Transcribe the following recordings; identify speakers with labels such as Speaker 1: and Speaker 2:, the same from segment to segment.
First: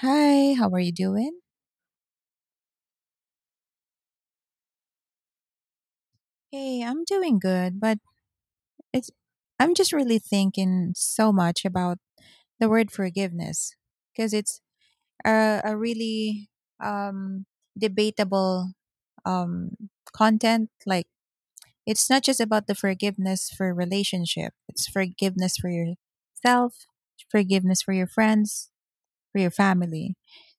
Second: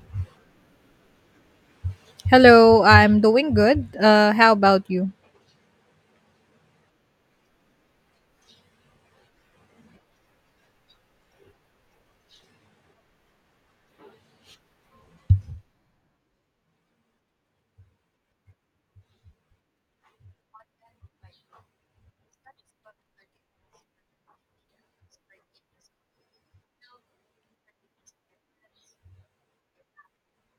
Speaker 1: Hi, how are you doing?
Speaker 2: Hello, I'm doing good. How about you?
Speaker 1: Hey, I'm doing good, but it's I'm just really thinking so much about the word forgiveness because it's a really um debatable um content, like it's not just about the forgiveness for relationship. It's forgiveness for yourself, forgiveness for your friends, for your family.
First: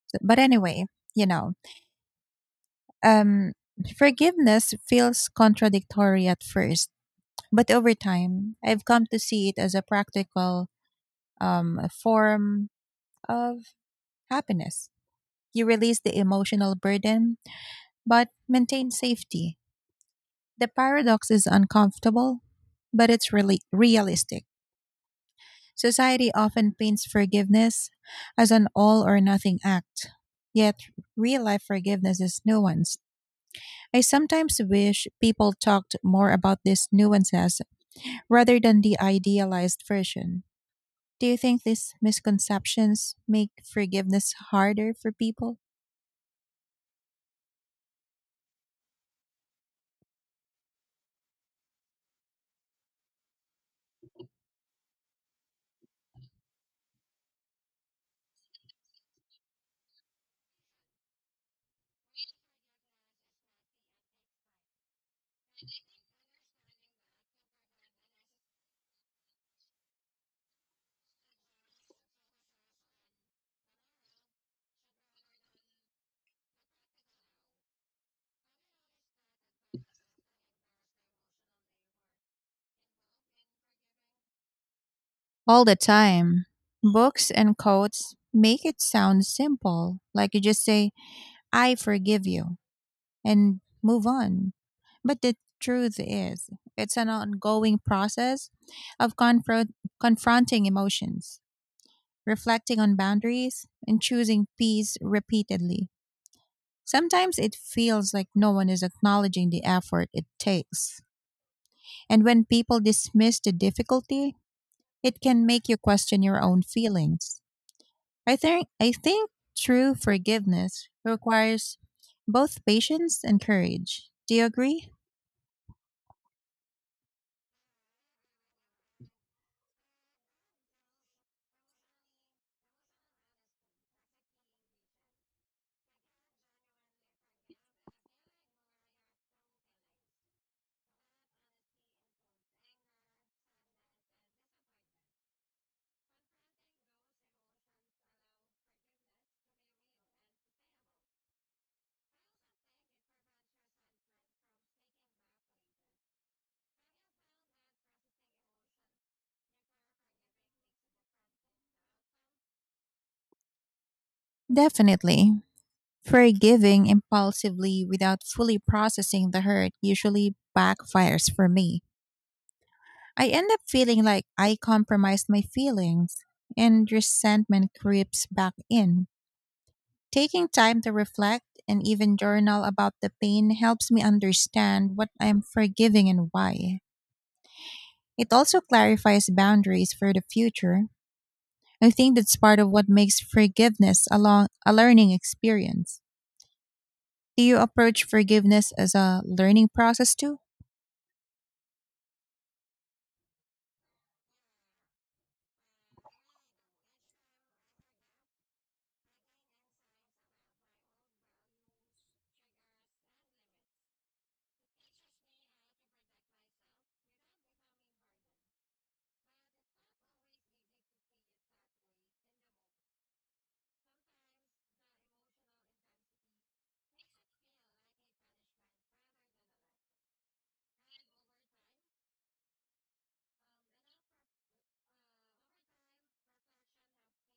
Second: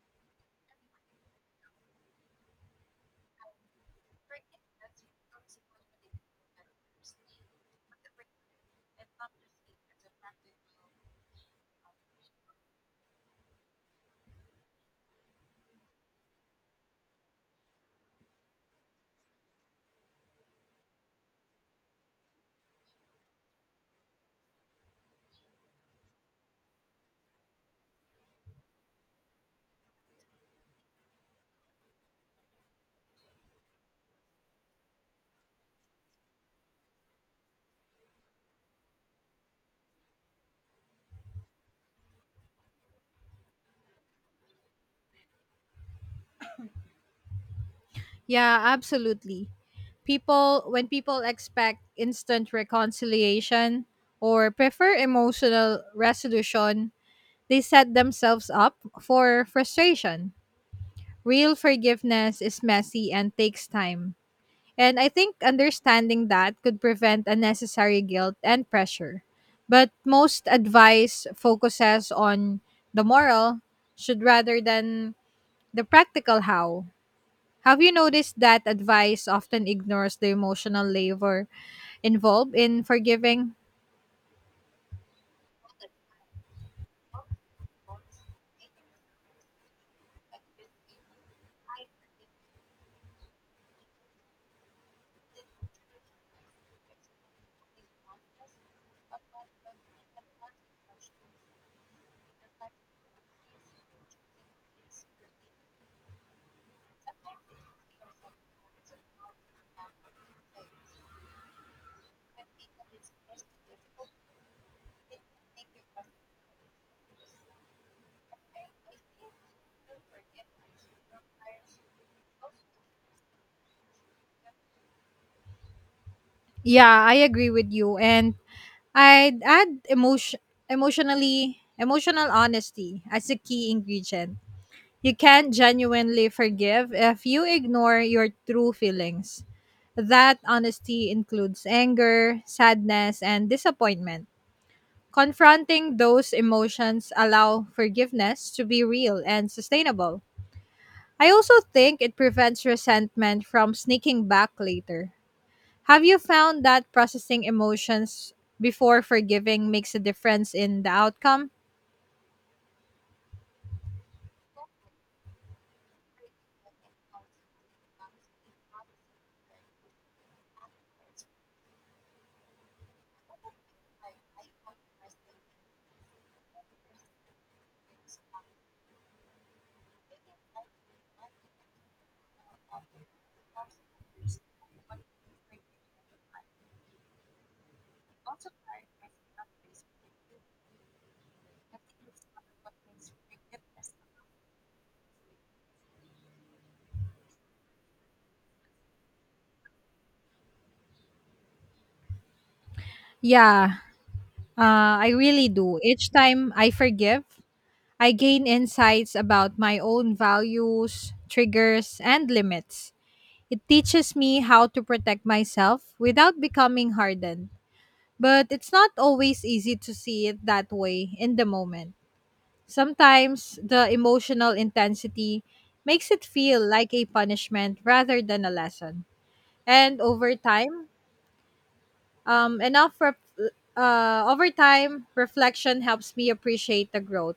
Speaker 1: But anyway, you know, um forgiveness feels contradictory at first. But over time, I've come to see it as a practical form of happiness. You release the emotional burden, but maintain safety. The paradox is uncomfortable, but it's really realistic. Society often paints forgiveness as an all or nothing act, yet real life forgiveness is nuanced. I sometimes wish people talked more about these nuances rather than the idealized version. Do you think these misconceptions make forgiveness harder for people?
Speaker 2: Yeah, absolutely. When people expect instant reconciliation or prefer emotional resolution, they set themselves up for frustration. Real forgiveness is messy and takes time. And I think understanding that could prevent unnecessary guilt and pressure. But most advice focuses on the moral should rather than the practical how. Have you noticed that advice often ignores the emotional labor involved in forgiving?
Speaker 1: All the time. Books and quotes make it sound simple, like you just say, "I forgive you," and move on. But the truth is, it's an ongoing process of confronting emotions, reflecting on boundaries, and choosing peace repeatedly. Sometimes it feels like no one is acknowledging the effort it takes. And when people dismiss the difficulty, it can make you question your own feelings. I think true forgiveness requires both patience and courage. Do you agree?
Speaker 2: Yeah, I agree with you. And I'd add emotional honesty as a key ingredient. You can't genuinely forgive if you ignore your true feelings. That honesty includes anger, sadness, and disappointment. Confronting those emotions allow forgiveness to be real and sustainable. I also think it prevents resentment from sneaking back later. Have you found that processing emotions before forgiving makes a difference in the outcome?
Speaker 1: Definitely. Forgiving impulsively without fully processing the hurt usually backfires for me. I end up feeling like I compromised my feelings and resentment creeps back in. Taking time to reflect and even journal about the pain helps me understand what I am forgiving and why. It also clarifies boundaries for the future. I think that's part of what makes forgiveness a learning experience. Do you approach forgiveness as a learning process too?
Speaker 2: Yeah, I really do. Each time I forgive, I gain insights about my own values, triggers, and limits. It teaches me how to protect myself without becoming hardened. But it's not always easy to see it that way in the moment. Sometimes the emotional intensity makes it feel like a punishment rather than a lesson. And over time, enough ref- Over time, reflection helps me appreciate the growth.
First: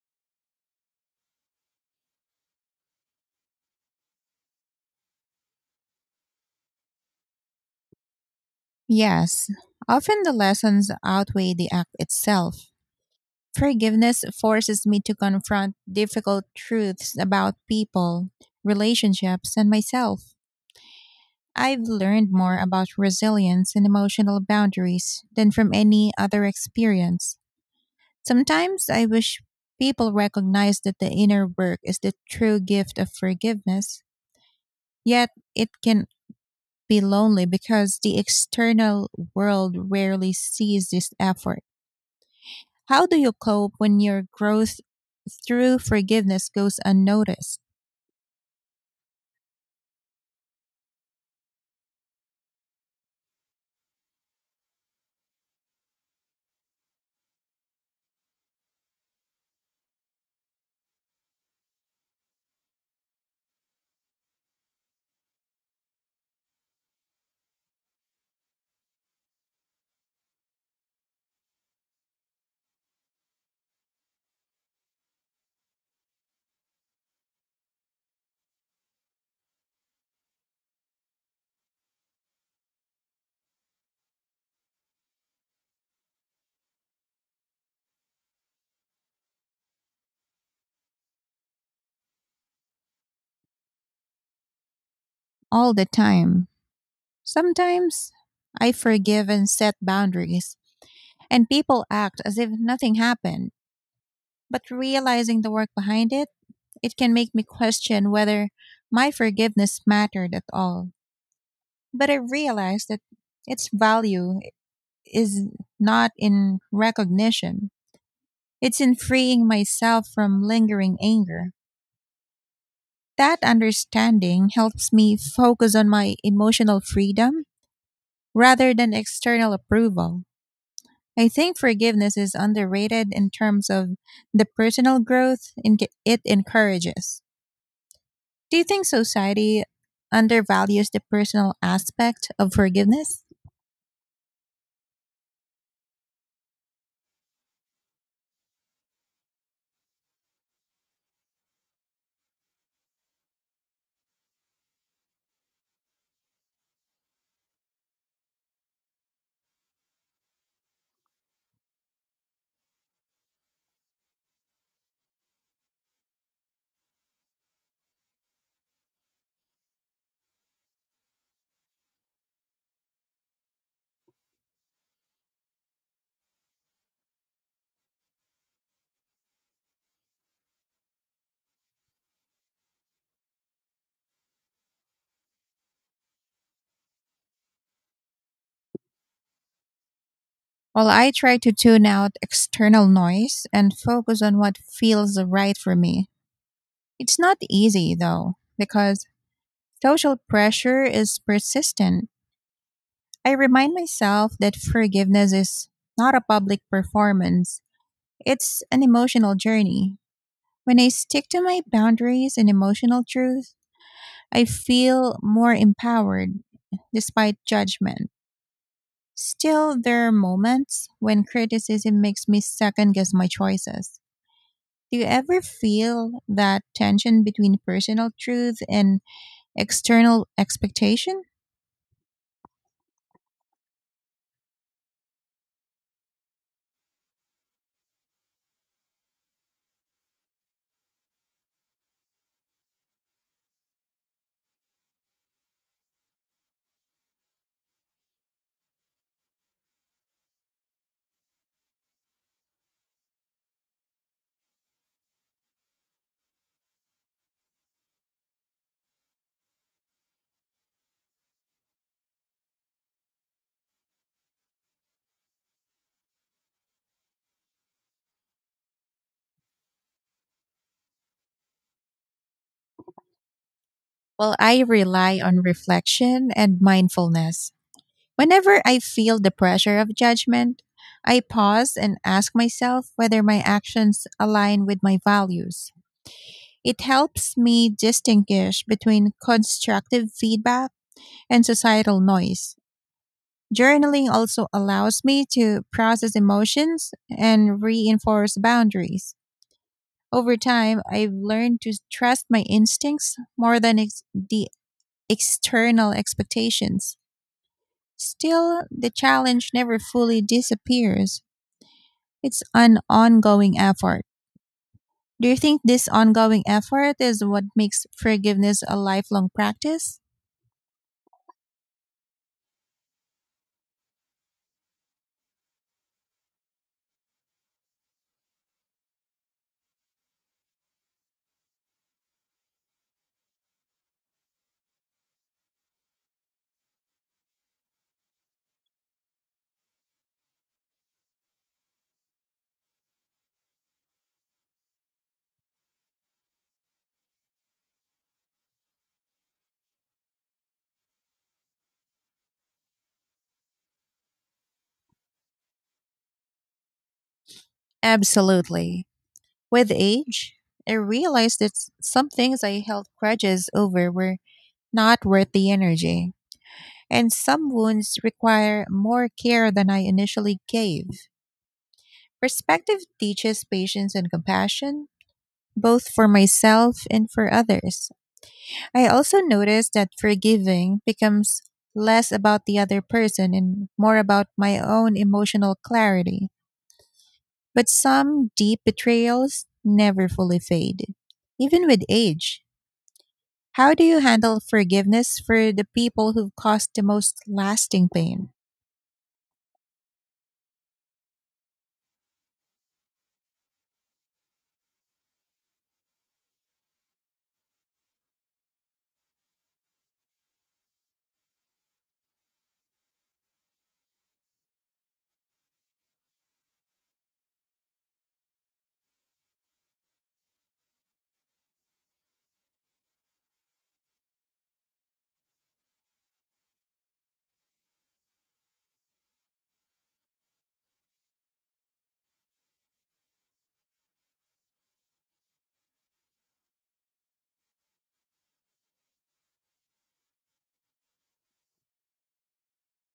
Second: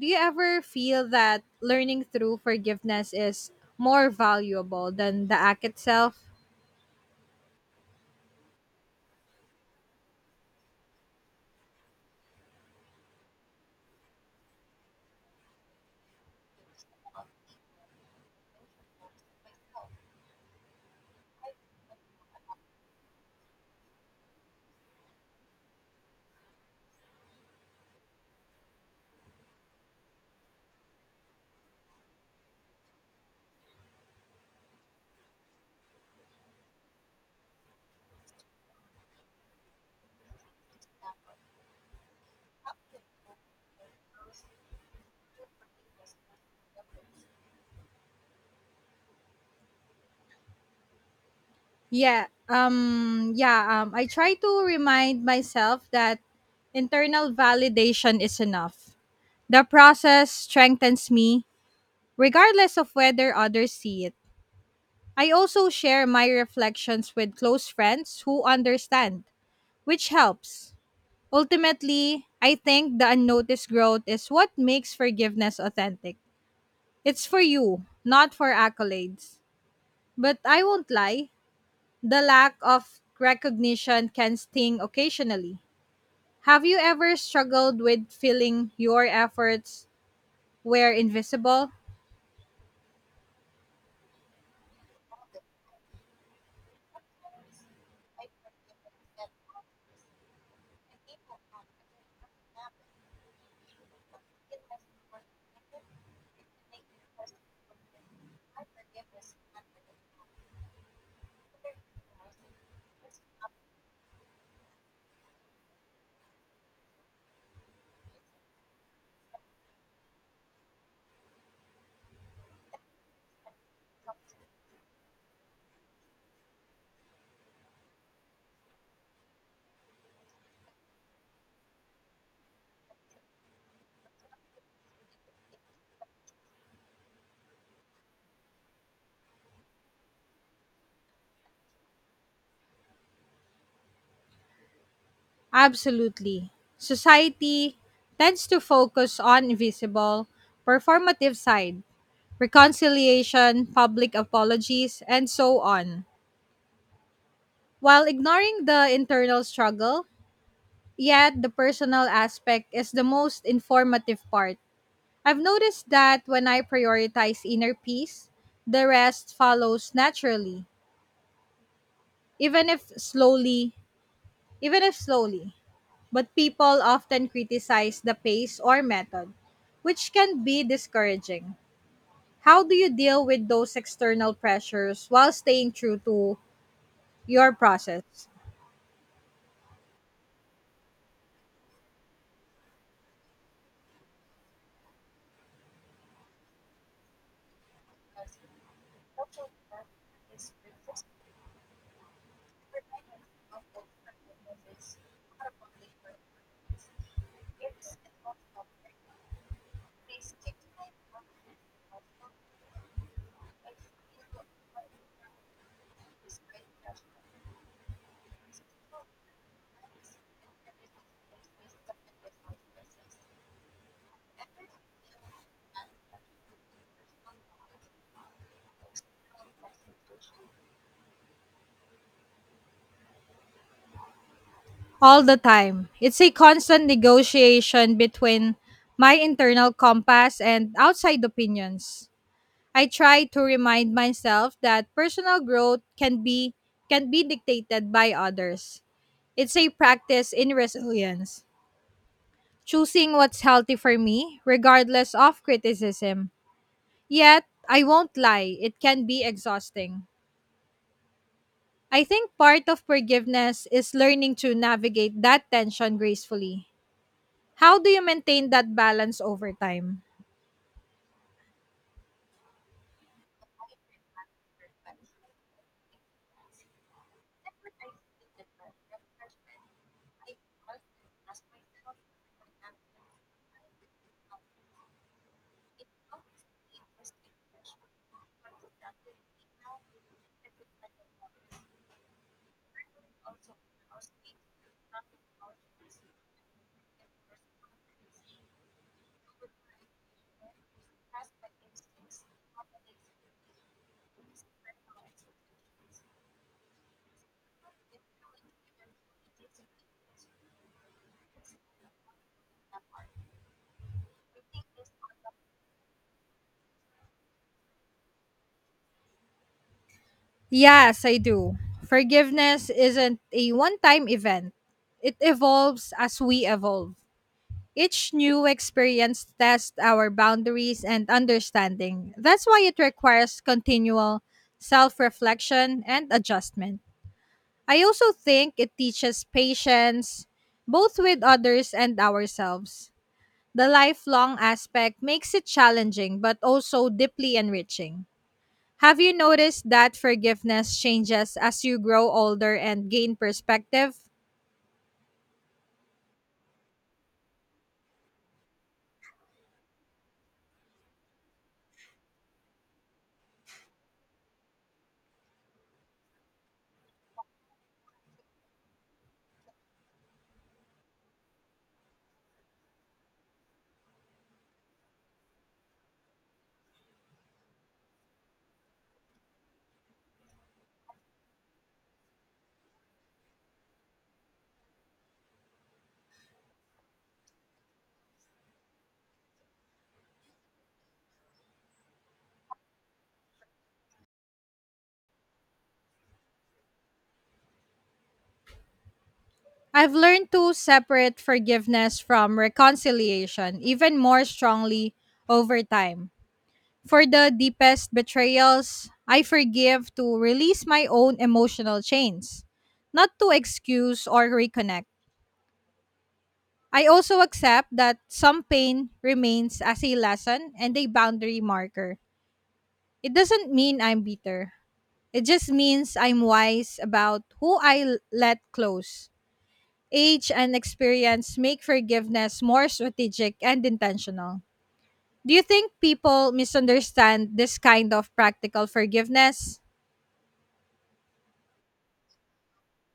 Speaker 2: Do you ever feel that learning through forgiveness is more valuable than the act itself?
Speaker 1: Yes. Often the lessons outweigh the act itself. Forgiveness forces me to confront difficult truths about people, relationships, and myself. I've learned more about resilience and emotional boundaries than from any other experience. Sometimes I wish people recognize that the inner work is the true gift of forgiveness, yet it can be lonely because the external world rarely sees this effort. How do you cope when your growth through forgiveness goes unnoticed?
Speaker 2: Yeah. I try to remind myself that internal validation is enough. The process strengthens me regardless of whether others see it. I also share my reflections with close friends who understand, which helps. Ultimately, I think the unnoticed growth is what makes forgiveness authentic. It's for you, not for accolades. But I won't lie, the lack of recognition can sting occasionally. Have you ever struggled with feeling your efforts were invisible?
Speaker 1: All the time. Sometimes I forgive and set boundaries, and people act as if nothing happened, but realizing the work behind it, it can make me question whether my forgiveness mattered at all. But I realized that its value is not in recognition, it's in freeing myself from lingering anger. That understanding helps me focus on my emotional freedom rather than external approval. I think forgiveness is underrated in terms of the personal growth it encourages. Do you think society undervalues the personal aspect of forgiveness?
Speaker 2: Absolutely. Society tends to focus on invisible, performative side, reconciliation, public apologies, and so on, while ignoring the internal struggle. Yet, the personal aspect is the most informative part. I've noticed that when I prioritize inner peace, the rest follows naturally, even if slowly, even if slowly. But people often criticize the pace or method, which can be discouraging. How do you deal with those external pressures while staying true to your process?
Speaker 1: While I try to tune out external noise and focus on what feels right for me. It's not easy though, because social pressure is persistent. I remind myself that forgiveness is not a public performance, it's an emotional journey. When I stick to my boundaries and emotional truth, I feel more empowered despite judgment. Still, there are moments when criticism makes me second guess my choices. Do you ever feel that tension between personal truth and external expectation?
Speaker 2: All the time. It's a constant negotiation between my internal compass and outside opinions. I try to remind myself that personal growth can be dictated by others. It's a practice in resilience, choosing what's healthy for me regardless of criticism. Yet, I won't lie, it can be exhausting. I think part of forgiveness is learning to navigate that tension gracefully. How do you maintain that balance over time?
Speaker 1: Well, I rely on reflection and mindfulness. Whenever I feel the pressure of judgment, I pause and ask myself whether my actions align with my values. It helps me distinguish between constructive feedback and societal noise. Journaling also allows me to process emotions and reinforce boundaries. Over time, I've learned to trust my instincts more than the external expectations. Still, the challenge never fully disappears. It's an ongoing effort. Do you think this ongoing effort is what makes forgiveness a lifelong practice?
Speaker 2: Yes, I do. Forgiveness isn't a one time event, it evolves as we evolve. Each new experience tests our boundaries and understanding. That's why it requires continual self reflection and adjustment. I also think it teaches patience, both with others and ourselves. The lifelong aspect makes it challenging but also deeply enriching. Have you noticed that forgiveness changes as you grow older and gain perspective?
Speaker 1: Absolutely. With age, I realized that some things I held grudges over were not worth the energy, and some wounds require more care than I initially gave. Perspective teaches patience and compassion, both for myself and for others. I also noticed that forgiving becomes less about the other person and more about my own emotional clarity. But some deep betrayals never fully fade, even with age. How do you handle forgiveness for the people who've caused the most lasting pain?
Speaker 2: I've learned to separate forgiveness from reconciliation even more strongly over time. For the deepest betrayals, I forgive to release my own emotional chains, not to excuse or reconnect. I also accept that some pain remains as a lesson and a boundary marker. It doesn't mean I'm bitter. It just means I'm wise about let close. Age and experience make forgiveness more strategic and intentional. Do you think people misunderstand this kind of practical forgiveness?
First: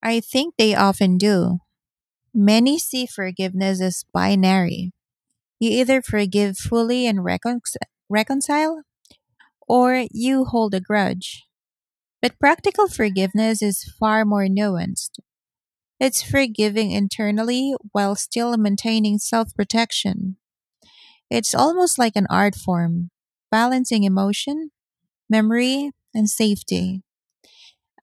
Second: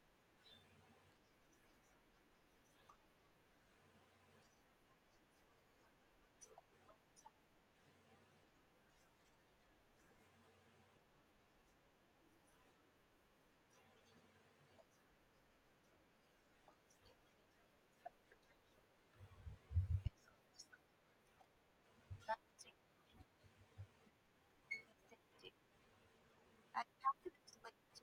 Speaker 1: I think they often do. Many see forgiveness as binary. You either forgive fully and reconcile, or you hold a grudge. But practical forgiveness is far more nuanced. It's forgiving internally while still maintaining self protection. It's almost like an art form, balancing emotion, memory, and safety.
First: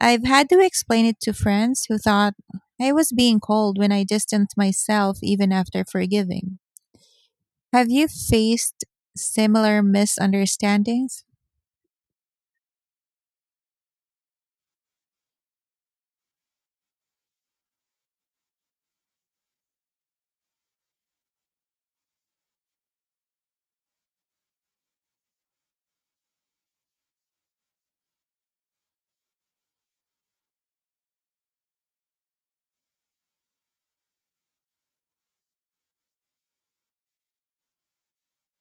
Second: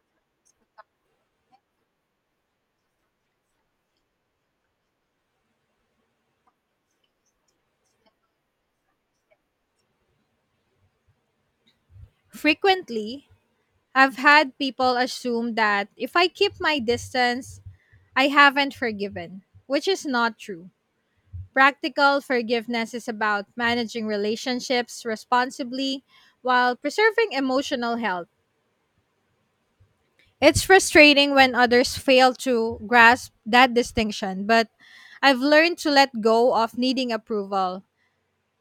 Speaker 1: I've had to explain it to friends who thought I was being cold when I distanced myself even after forgiving. Have you faced similar misunderstandings?
Speaker 2: Frequently, I've had people assume that if I keep my distance, I haven't forgiven, which is not true. Practical forgiveness is about managing relationships responsibly while preserving emotional health. It's frustrating when others fail to grasp that distinction, but I've learned to let go of needing approval.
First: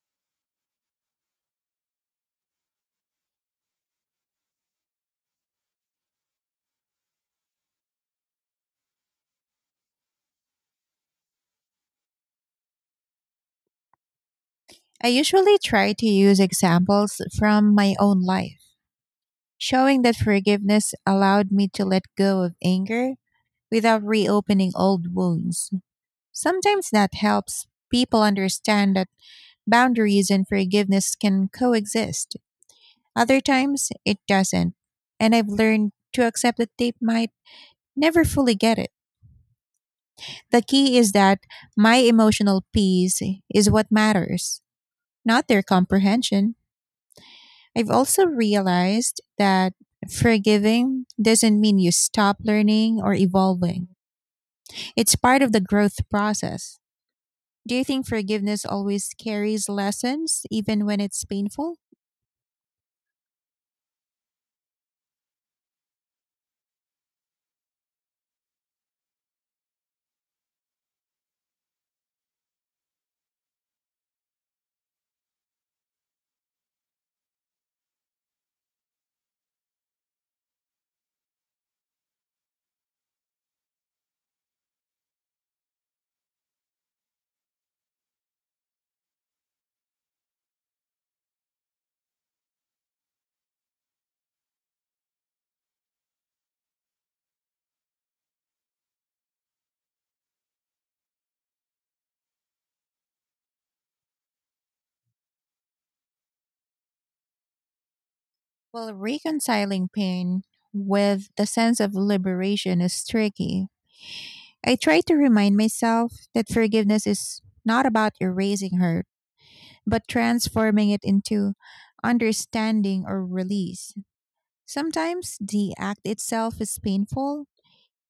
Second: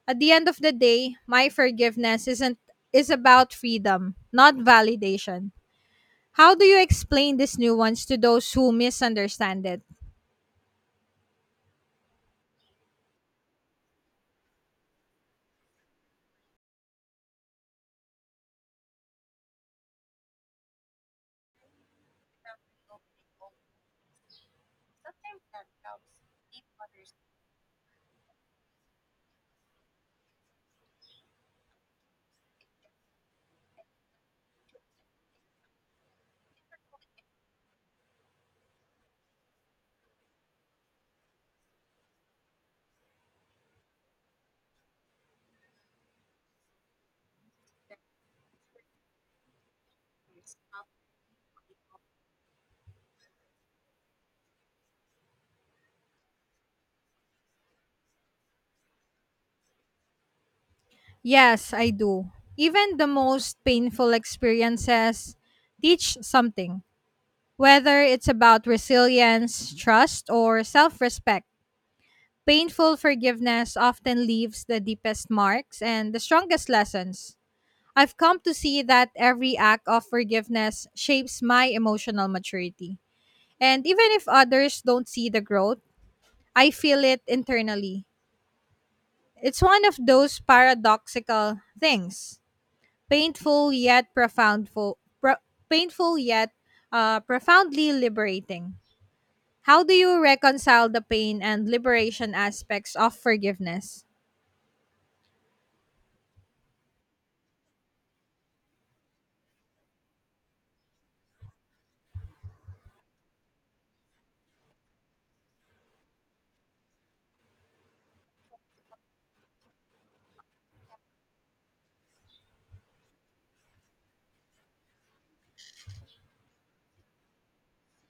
Speaker 2: At the end of the day, my forgiveness isn't is about freedom, not validation. How do you explain this nuance to those who misunderstand it?
Speaker 1: I usually try to use examples from my own life, showing that forgiveness allowed me to let go of anger without reopening old wounds. Sometimes that helps people understand that boundaries and forgiveness can coexist. Other times, it doesn't. And I've learned to accept that they might never fully get it. The key is that my emotional peace is what matters, not their comprehension. I've also realized that forgiving doesn't mean you stop learning or evolving. It's part of the growth process. Do you think forgiveness always carries lessons, even when it's
Speaker 2: Yes,
Speaker 1: painful?
Speaker 2: I do. Even the most painful experiences teach something, whether it's about resilience, trust, or self-respect. Painful forgiveness often leaves the deepest marks and the strongest lessons. I've come to see that every act of forgiveness shapes my emotional maturity. And even if others don't see the growth, I feel it internally. It's one of those paradoxical things, painful yet painful yet profoundly liberating. How do you reconcile the pain and liberation aspects of forgiveness?
Speaker 1: Well, reconciling pain with the sense of liberation is tricky. I try to remind myself that forgiveness is not about erasing hurt, but transforming it into understanding or release. Sometimes the act itself is painful,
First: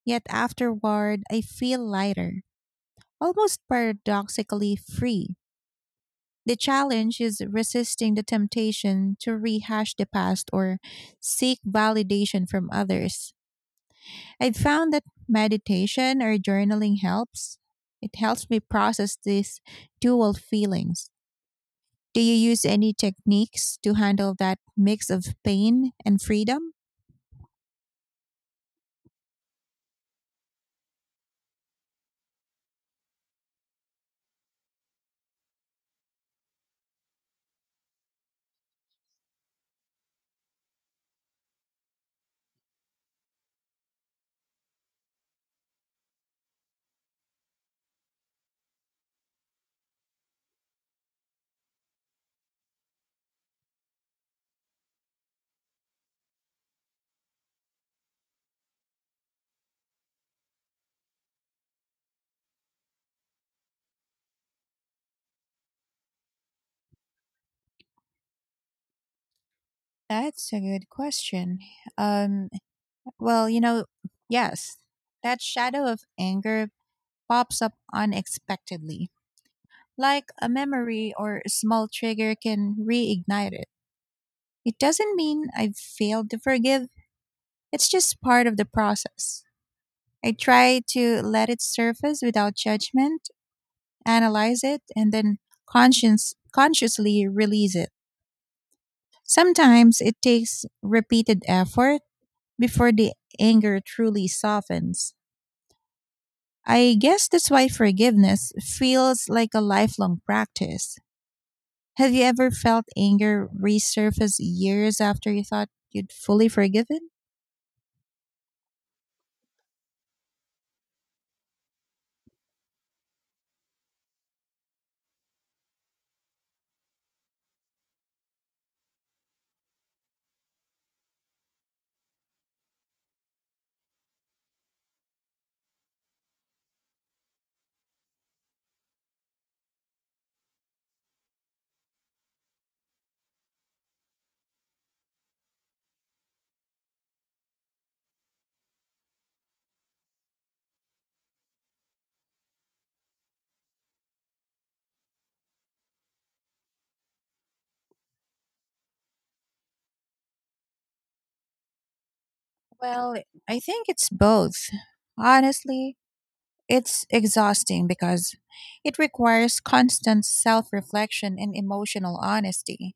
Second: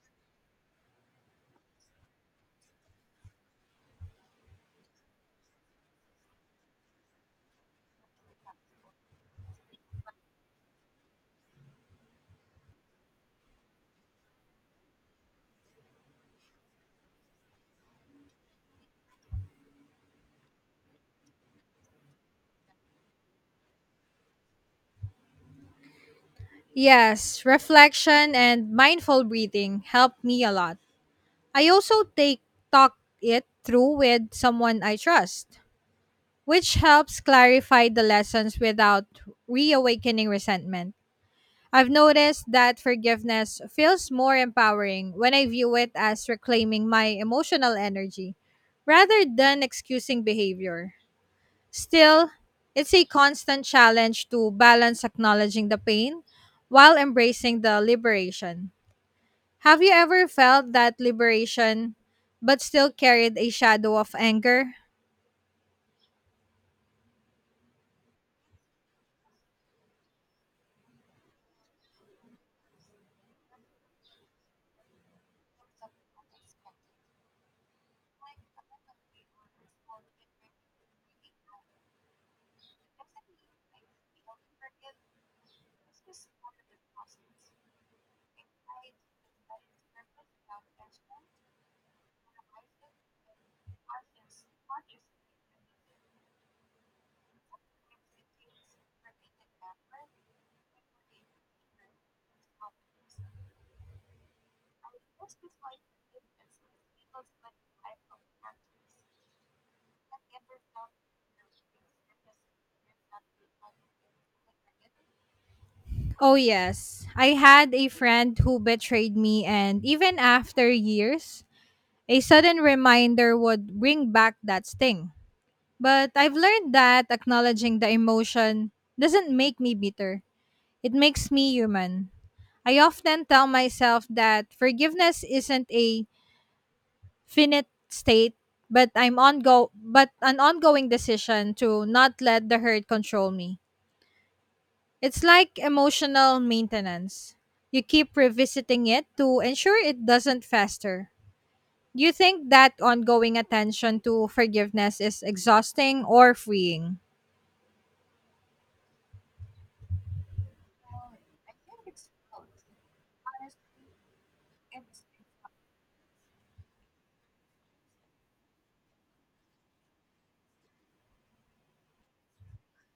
Speaker 1: yet afterward I feel lighter, almost paradoxically free. The challenge is resisting the temptation to rehash the past or seek validation from others. I've found that meditation or journaling helps. It helps me process these dual feelings. Do you use any techniques to handle that mix of pain and freedom?
Speaker 2: Yes, reflection and mindful breathing help me a lot. I also take talk it through with someone I trust, which helps clarify the lessons without reawakening resentment. I've noticed that forgiveness feels more empowering when I view it as reclaiming my emotional energy rather than excusing behavior. Still, it's a constant challenge to balance acknowledging the pain while embracing the liberation. Have you ever felt that liberation but still carried a shadow of anger?
Speaker 1: That's a good question. Um, Well, yes, that shadow of anger pops up unexpectedly. Like a memory or a small trigger can reignite it. It doesn't mean I've failed to forgive, it's just part of the process. I try to let it surface without judgment, analyze it, and then conscience consciously release it. Sometimes it takes repeated effort before the anger truly softens. I guess that's why forgiveness feels like a lifelong practice. Have you ever felt anger resurface years after you thought you'd
Speaker 2: Oh,
Speaker 1: fully
Speaker 2: yes.
Speaker 1: forgiven?
Speaker 2: I had a friend who betrayed me, and even after years, a sudden reminder would bring back that sting. But I've learned that acknowledging the emotion doesn't make me bitter, it makes me human. I often tell myself that forgiveness isn't a finite state, but I'm ongo but an ongoing decision to not let the hurt control me. It's like emotional maintenance. You keep revisiting it to ensure it doesn't fester. Do you think that ongoing attention to forgiveness is exhausting or freeing?
Speaker 1: Well, I think it's both. Honestly, it's exhausting because it requires constant self reflection and emotional honesty.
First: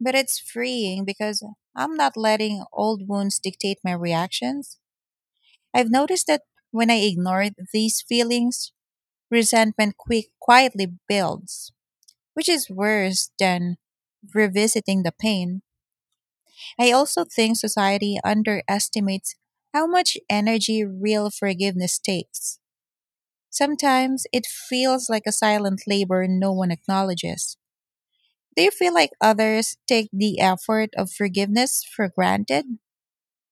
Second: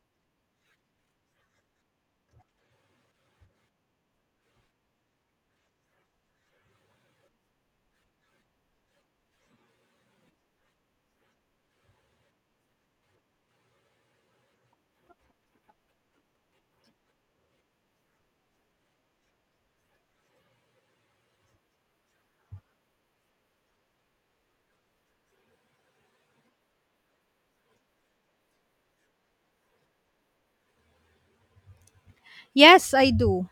Speaker 1: But it's freeing because I'm not letting old wounds dictate my reactions. I've noticed that when I ignore these feelings, resentment quietly builds, which is worse than revisiting the pain. I also think society underestimates how much energy real forgiveness takes. Sometimes it feels like a silent labor no one acknowledges. Do you feel like others take the effort of forgiveness for granted?
Speaker 2: Yes, I do.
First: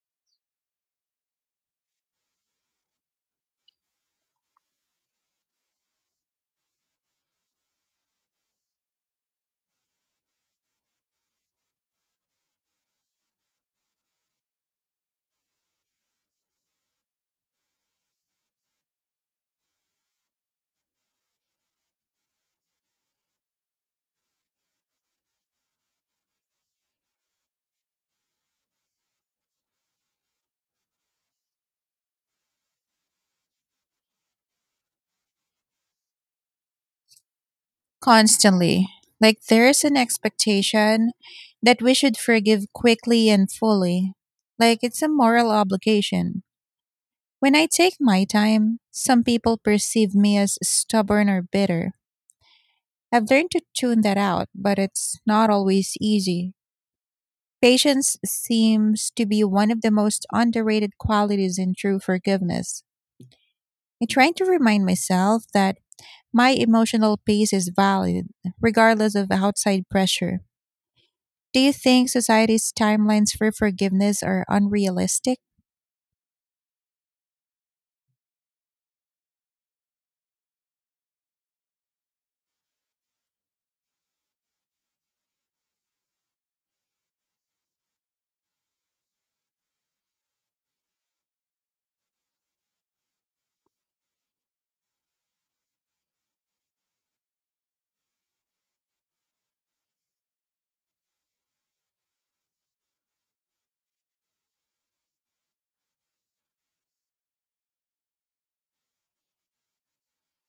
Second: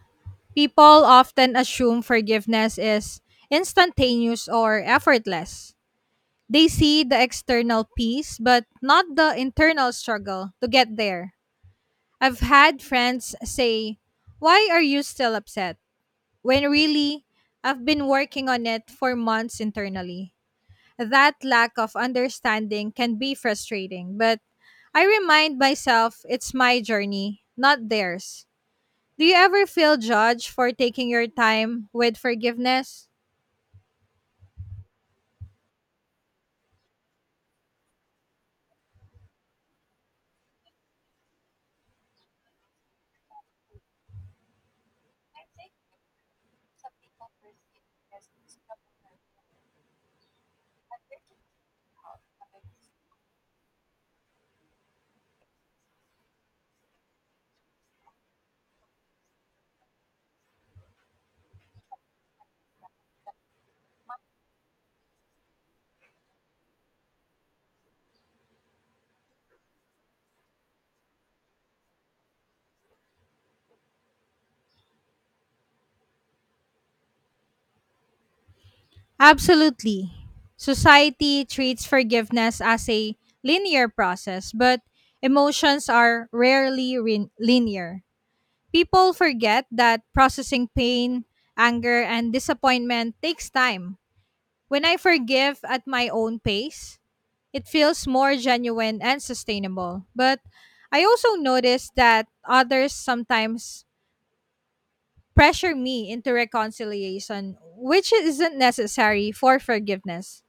Speaker 2: People often assume forgiveness is instantaneous or effortless. They see the external peace, but not the internal struggle to get there. I've had friends say, "Why are you still upset?" When really, I've been working on it for months internally. That lack of understanding can be frustrating, but I remind myself it's my journey, not theirs. Do you ever feel judged for taking your time with forgiveness?
Speaker 1: Constantly. Like there's an expectation that we should forgive quickly and fully. Like it's a moral obligation. When I take my time, some people perceive me as stubborn or bitter. I've learned to tune that out, but it's not always easy. Patience seems to be one of the most underrated qualities in true forgiveness. I try to remind myself that my emotional pace is valid, regardless of outside pressure. Do you think society's timelines for forgiveness are unrealistic?
Speaker 2: Absolutely. Society treats forgiveness as a linear process, but emotions are linear. People forget that processing pain, anger, and disappointment takes time. When I forgive at my own pace, it feels more genuine and sustainable. But I also notice that others sometimes pressure me into reconciliation, which isn't necessary for forgiveness.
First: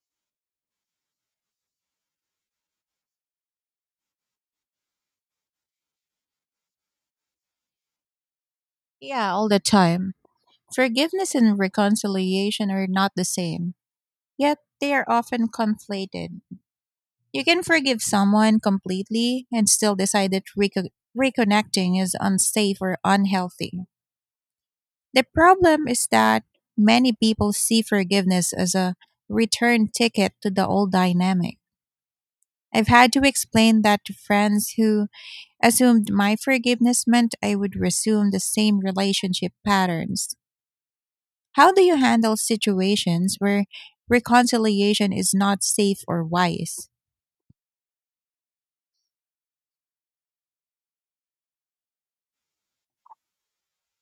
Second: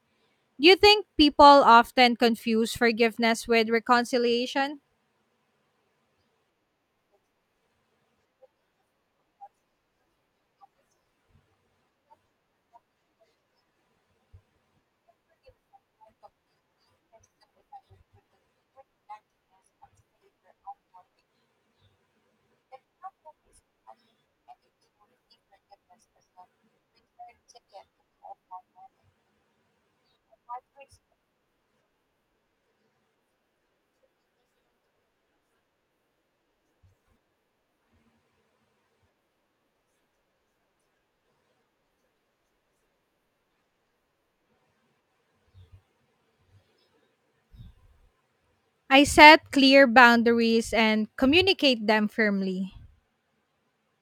Speaker 2: Do you think people often confuse forgiveness with reconciliation?
Speaker 1: Yeah, all the time. Forgiveness and reconciliation are not the same, yet they are often conflated. You can forgive someone completely and still decide that reconnecting is unsafe or unhealthy. The problem is that many people see forgiveness as a return ticket to the old dynamic. I've had to explain that to friends who assumed my forgiveness meant I would resume the same relationship patterns. How do you handle situations where reconciliation is not safe or wise?
Speaker 2: I set clear boundaries and communicate them firmly.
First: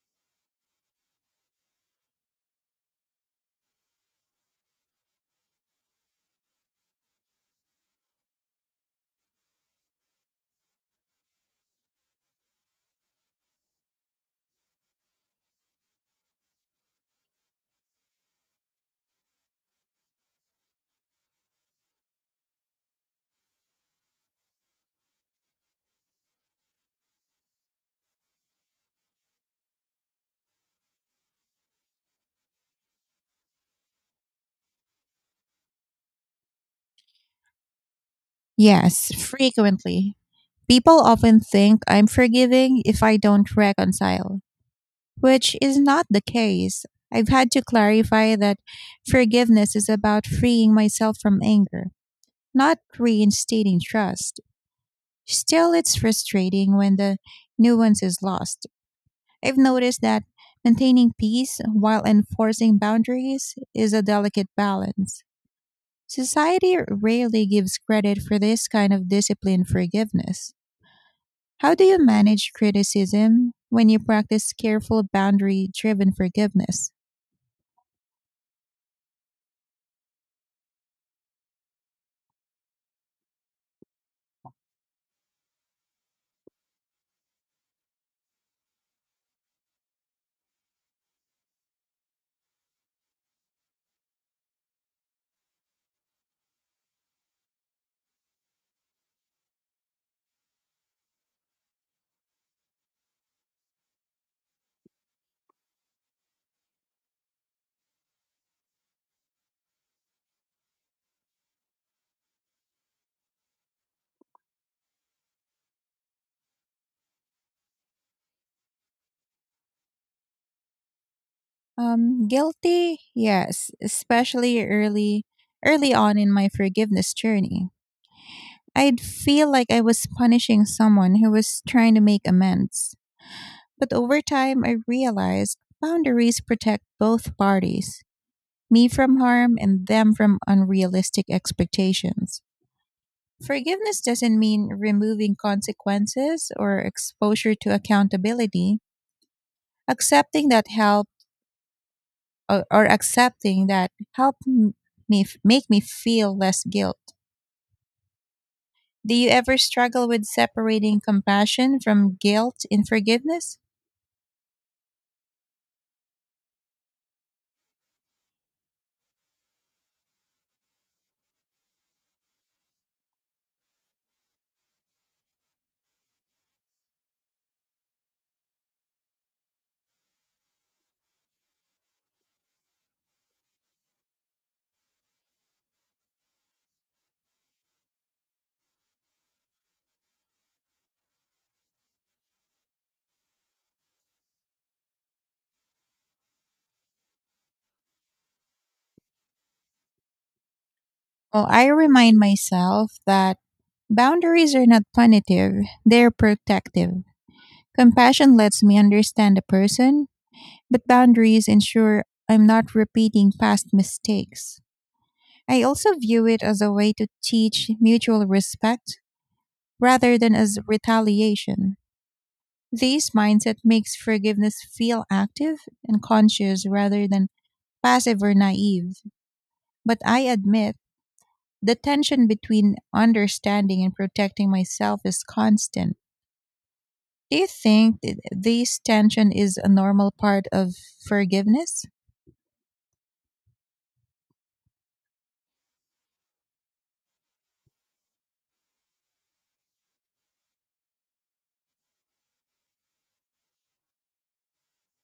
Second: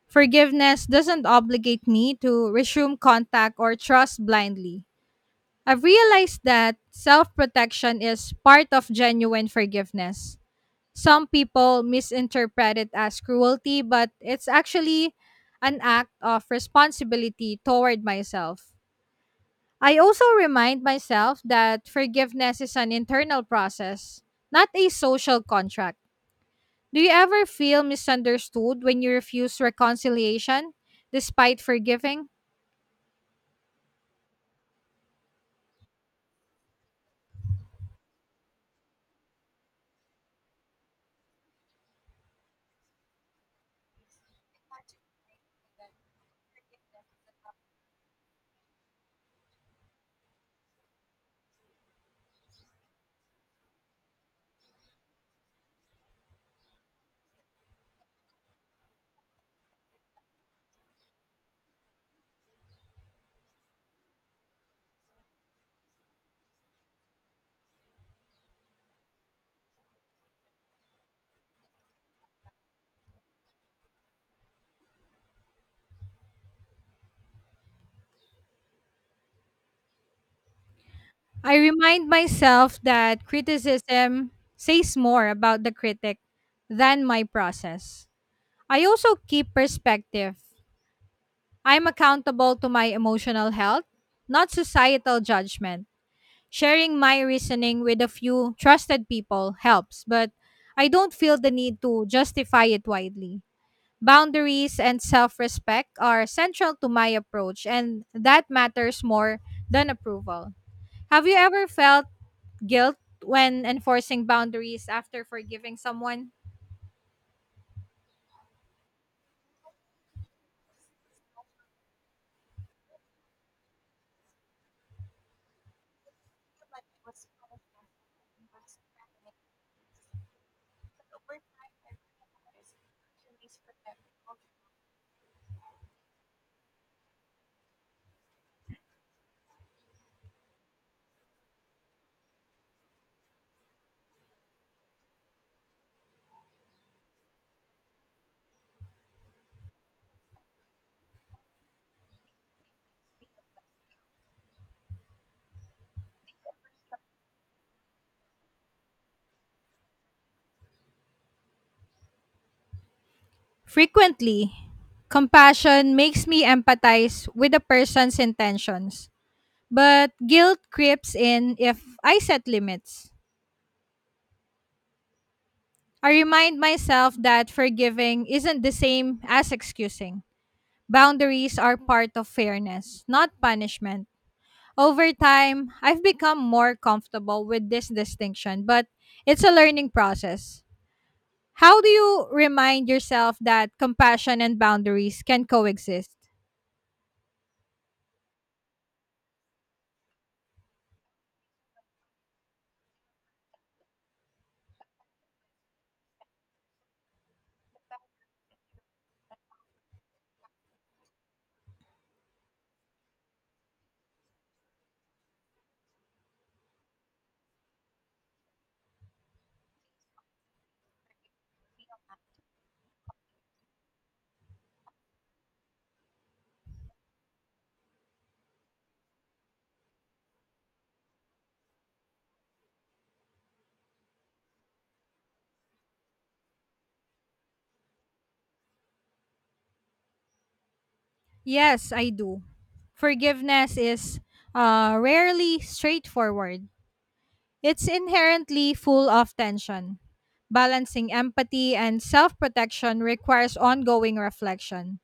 Speaker 2: Forgiveness doesn't obligate me to resume contact or trust blindly. I've realized that self protection is part of genuine forgiveness. Some people misinterpret it as cruelty, but it's actually an act of responsibility toward myself. I also remind myself that forgiveness is an internal process, not a social contract. Do you ever feel misunderstood when you refuse reconciliation despite forgiving?
Speaker 1: Yes, frequently. People often think I'm forgiving if I don't reconcile, which is not the case. I've had to clarify that forgiveness is about freeing myself from anger, not reinstating trust. Still, it's frustrating when the nuance is lost. I've noticed that maintaining peace while enforcing boundaries is a delicate balance. Society rarely gives credit for this kind of disciplined forgiveness. How do you manage criticism when you practice careful boundary driven forgiveness?
Speaker 2: I remind myself that criticism says more about the critic than my process. I also keep perspective. I'm accountable to my emotional health, not societal judgment. Sharing my reasoning with a few trusted people helps, but I don't feel the need to justify it widely. Boundaries and self respect are central to my approach, and that matters more than approval. Have you ever felt guilt when enforcing boundaries after forgiving someone?
Speaker 1: Guilty, yes, especially early on in my forgiveness journey. I'd feel like I was punishing someone who was trying to make amends. But over time, I realized boundaries protect both parties, me from harm and them from unrealistic expectations. Forgiveness doesn't mean removing consequences or exposure to accountability. Accepting that help or accepting that help make me feel less guilt. Do you ever struggle with separating compassion from guilt in forgiveness?
Speaker 2: Frequently, compassion makes me empathize with the person's intentions, but guilt creeps in if I set limits. I remind myself that forgiving isn't the same as excusing. Boundaries are part of fairness, not punishment. Over time, I've become more comfortable with this distinction, but it's a learning process. How do you remind yourself that compassion and boundaries can coexist?
Speaker 1: Well, I remind myself that boundaries are not punitive, they're protective. Compassion lets me understand the person, but boundaries ensure I'm not repeating past mistakes. I also view it as a way to teach mutual respect rather than as retaliation. This mindset makes forgiveness feel active and conscious rather than passive or naive. But I admit, the tension between understanding and protecting myself is constant. Do you think this tension is a normal part of forgiveness?
Speaker 2: Yes, I do. Forgiveness is rarely straightforward, it's inherently full of tension. Balancing empathy and self protection requires ongoing reflection.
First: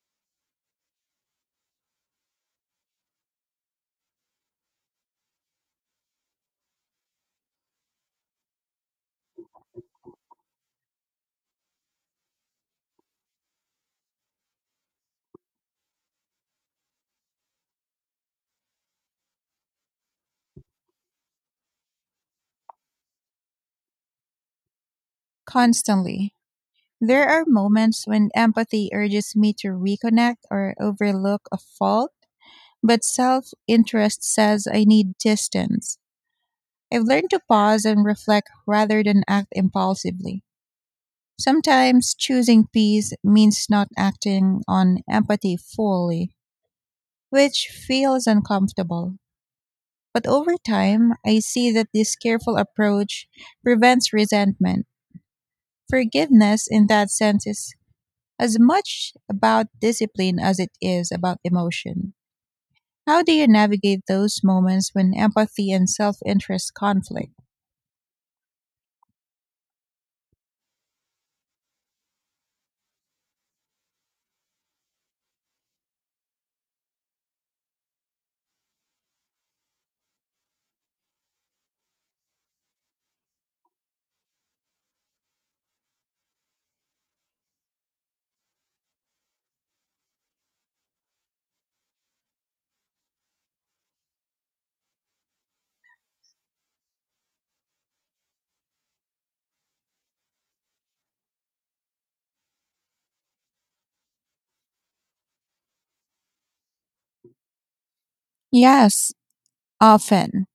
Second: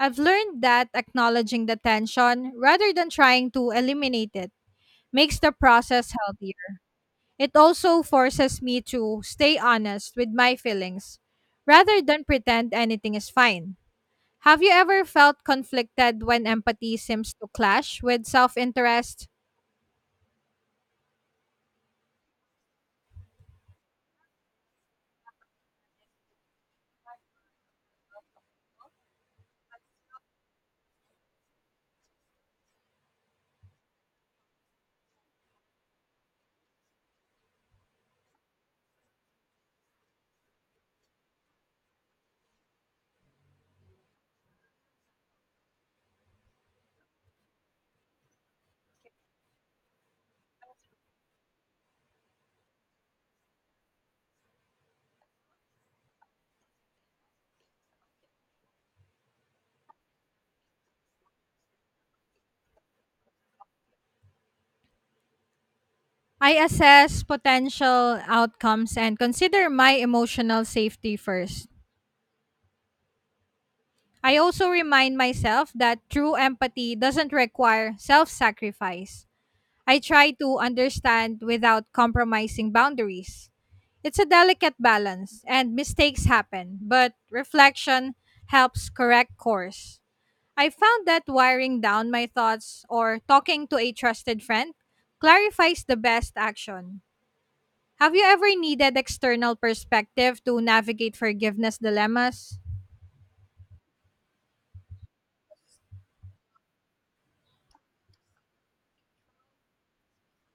Speaker 2: I've learned that acknowledging the tension rather than trying to eliminate it makes the process healthier. It also forces me to stay honest with my feelings rather than pretend anything is fine. Have you ever felt conflicted when empathy seems to clash with self interest?
Speaker 1: Constantly. There are moments when empathy urges me to reconnect or overlook a fault, but self interest says I need distance. I've learned to pause and reflect rather than act impulsively. Sometimes choosing peace means not acting on empathy fully, which feels uncomfortable. But over time, I see that this careful approach prevents resentment. Forgiveness, in that sense, is as much about discipline as it is about emotion. How do you navigate those moments when empathy and self
Speaker 2: I
Speaker 1: interest
Speaker 2: assess
Speaker 1: conflict?
Speaker 2: potential outcomes and consider my emotional safety first. I also remind myself that true empathy doesn't require self sacrifice. I try to understand without compromising boundaries. It's a delicate balance, and mistakes happen, but reflection helps correct course. I found that wiring down my thoughts or talking to a trusted friend clarifies the best action. Have you ever needed external perspective to navigate forgiveness dilemmas?
Speaker 1: Yes, often.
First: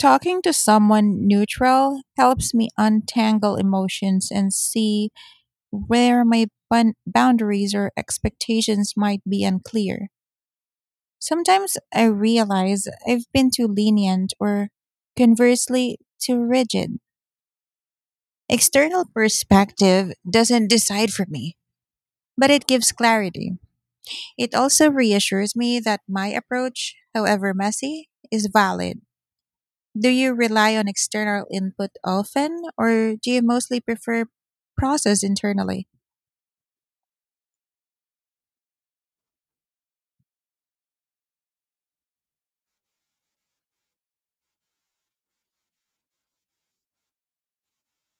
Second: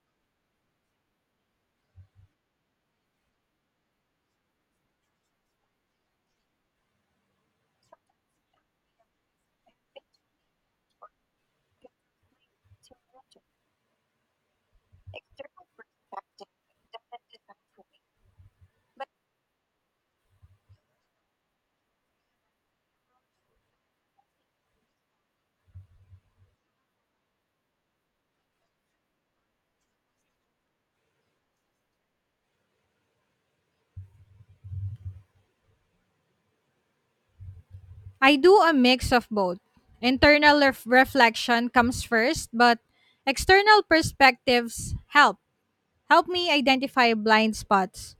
Speaker 1: Talking to someone neutral helps me untangle emotions and see where my boundaries or expectations might be unclear. Sometimes I realize I've been too lenient or conversely too rigid. External perspective doesn't decide for me, but it gives clarity. It also reassures me that my approach, however messy, is valid. Do you rely on external input often, or do you mostly prefer process internally?
Speaker 2: I do a mix of both. Reflection comes first, but external perspectives help. Help me identify blind spots.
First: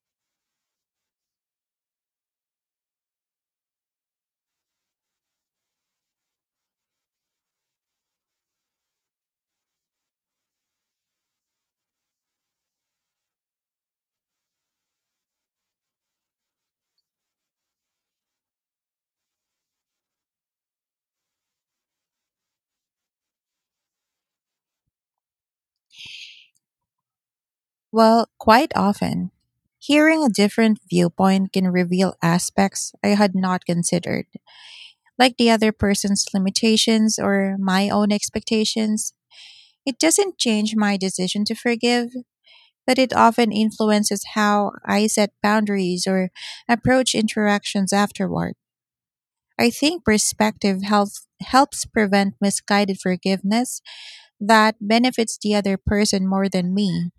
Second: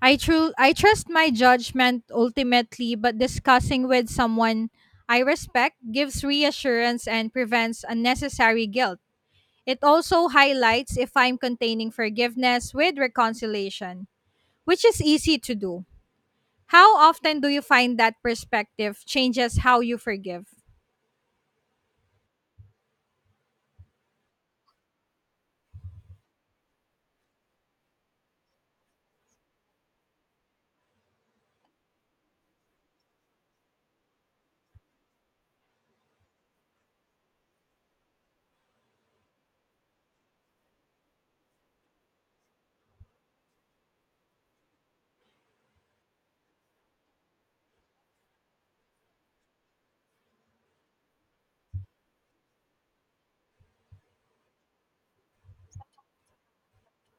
Speaker 2: I trust my judgment ultimately, but discussing with someone I respect gives reassurance and prevents unnecessary guilt. It also highlights if I'm containing forgiveness with reconciliation, which is easy to do. How often do you find that perspective changes how you forgive?
Speaker 1: Well, quite often. Hearing a different viewpoint can reveal aspects I had not considered, like the other person's limitations or my own expectations. It doesn't change my decision to forgive, but it often influences how I set boundaries or approach interactions afterward. I think perspective helps prevent misguided forgiveness that benefits the other person more than me.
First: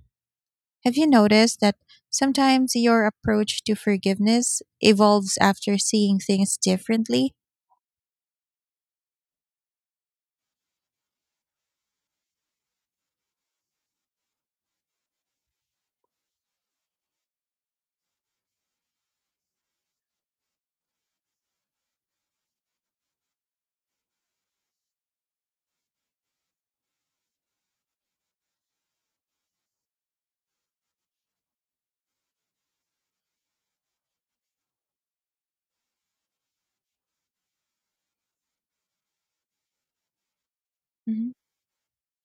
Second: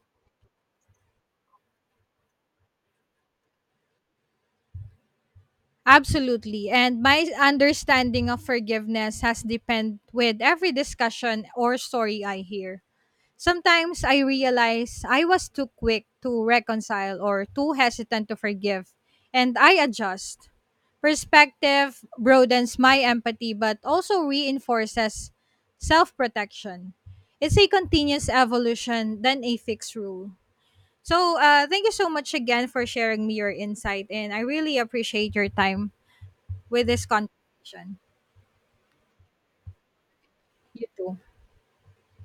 Speaker 1: Have you noticed that sometimes your approach to forgiveness evolves after seeing things
Speaker 2: Absolutely. And my
Speaker 1: differently?
Speaker 2: understanding of forgiveness has depend with every discussion or story I hear. Sometimes I realize I was too quick to reconcile or too hesitant to forgive, and I adjust. Perspective broadens my empathy but also reinforces self protection. It's a continuous evolution than a fixed rule. So, thank you so much again for sharing me your insight, and I really appreciate your time with this conversation. You too.
Speaker 1: Mhm.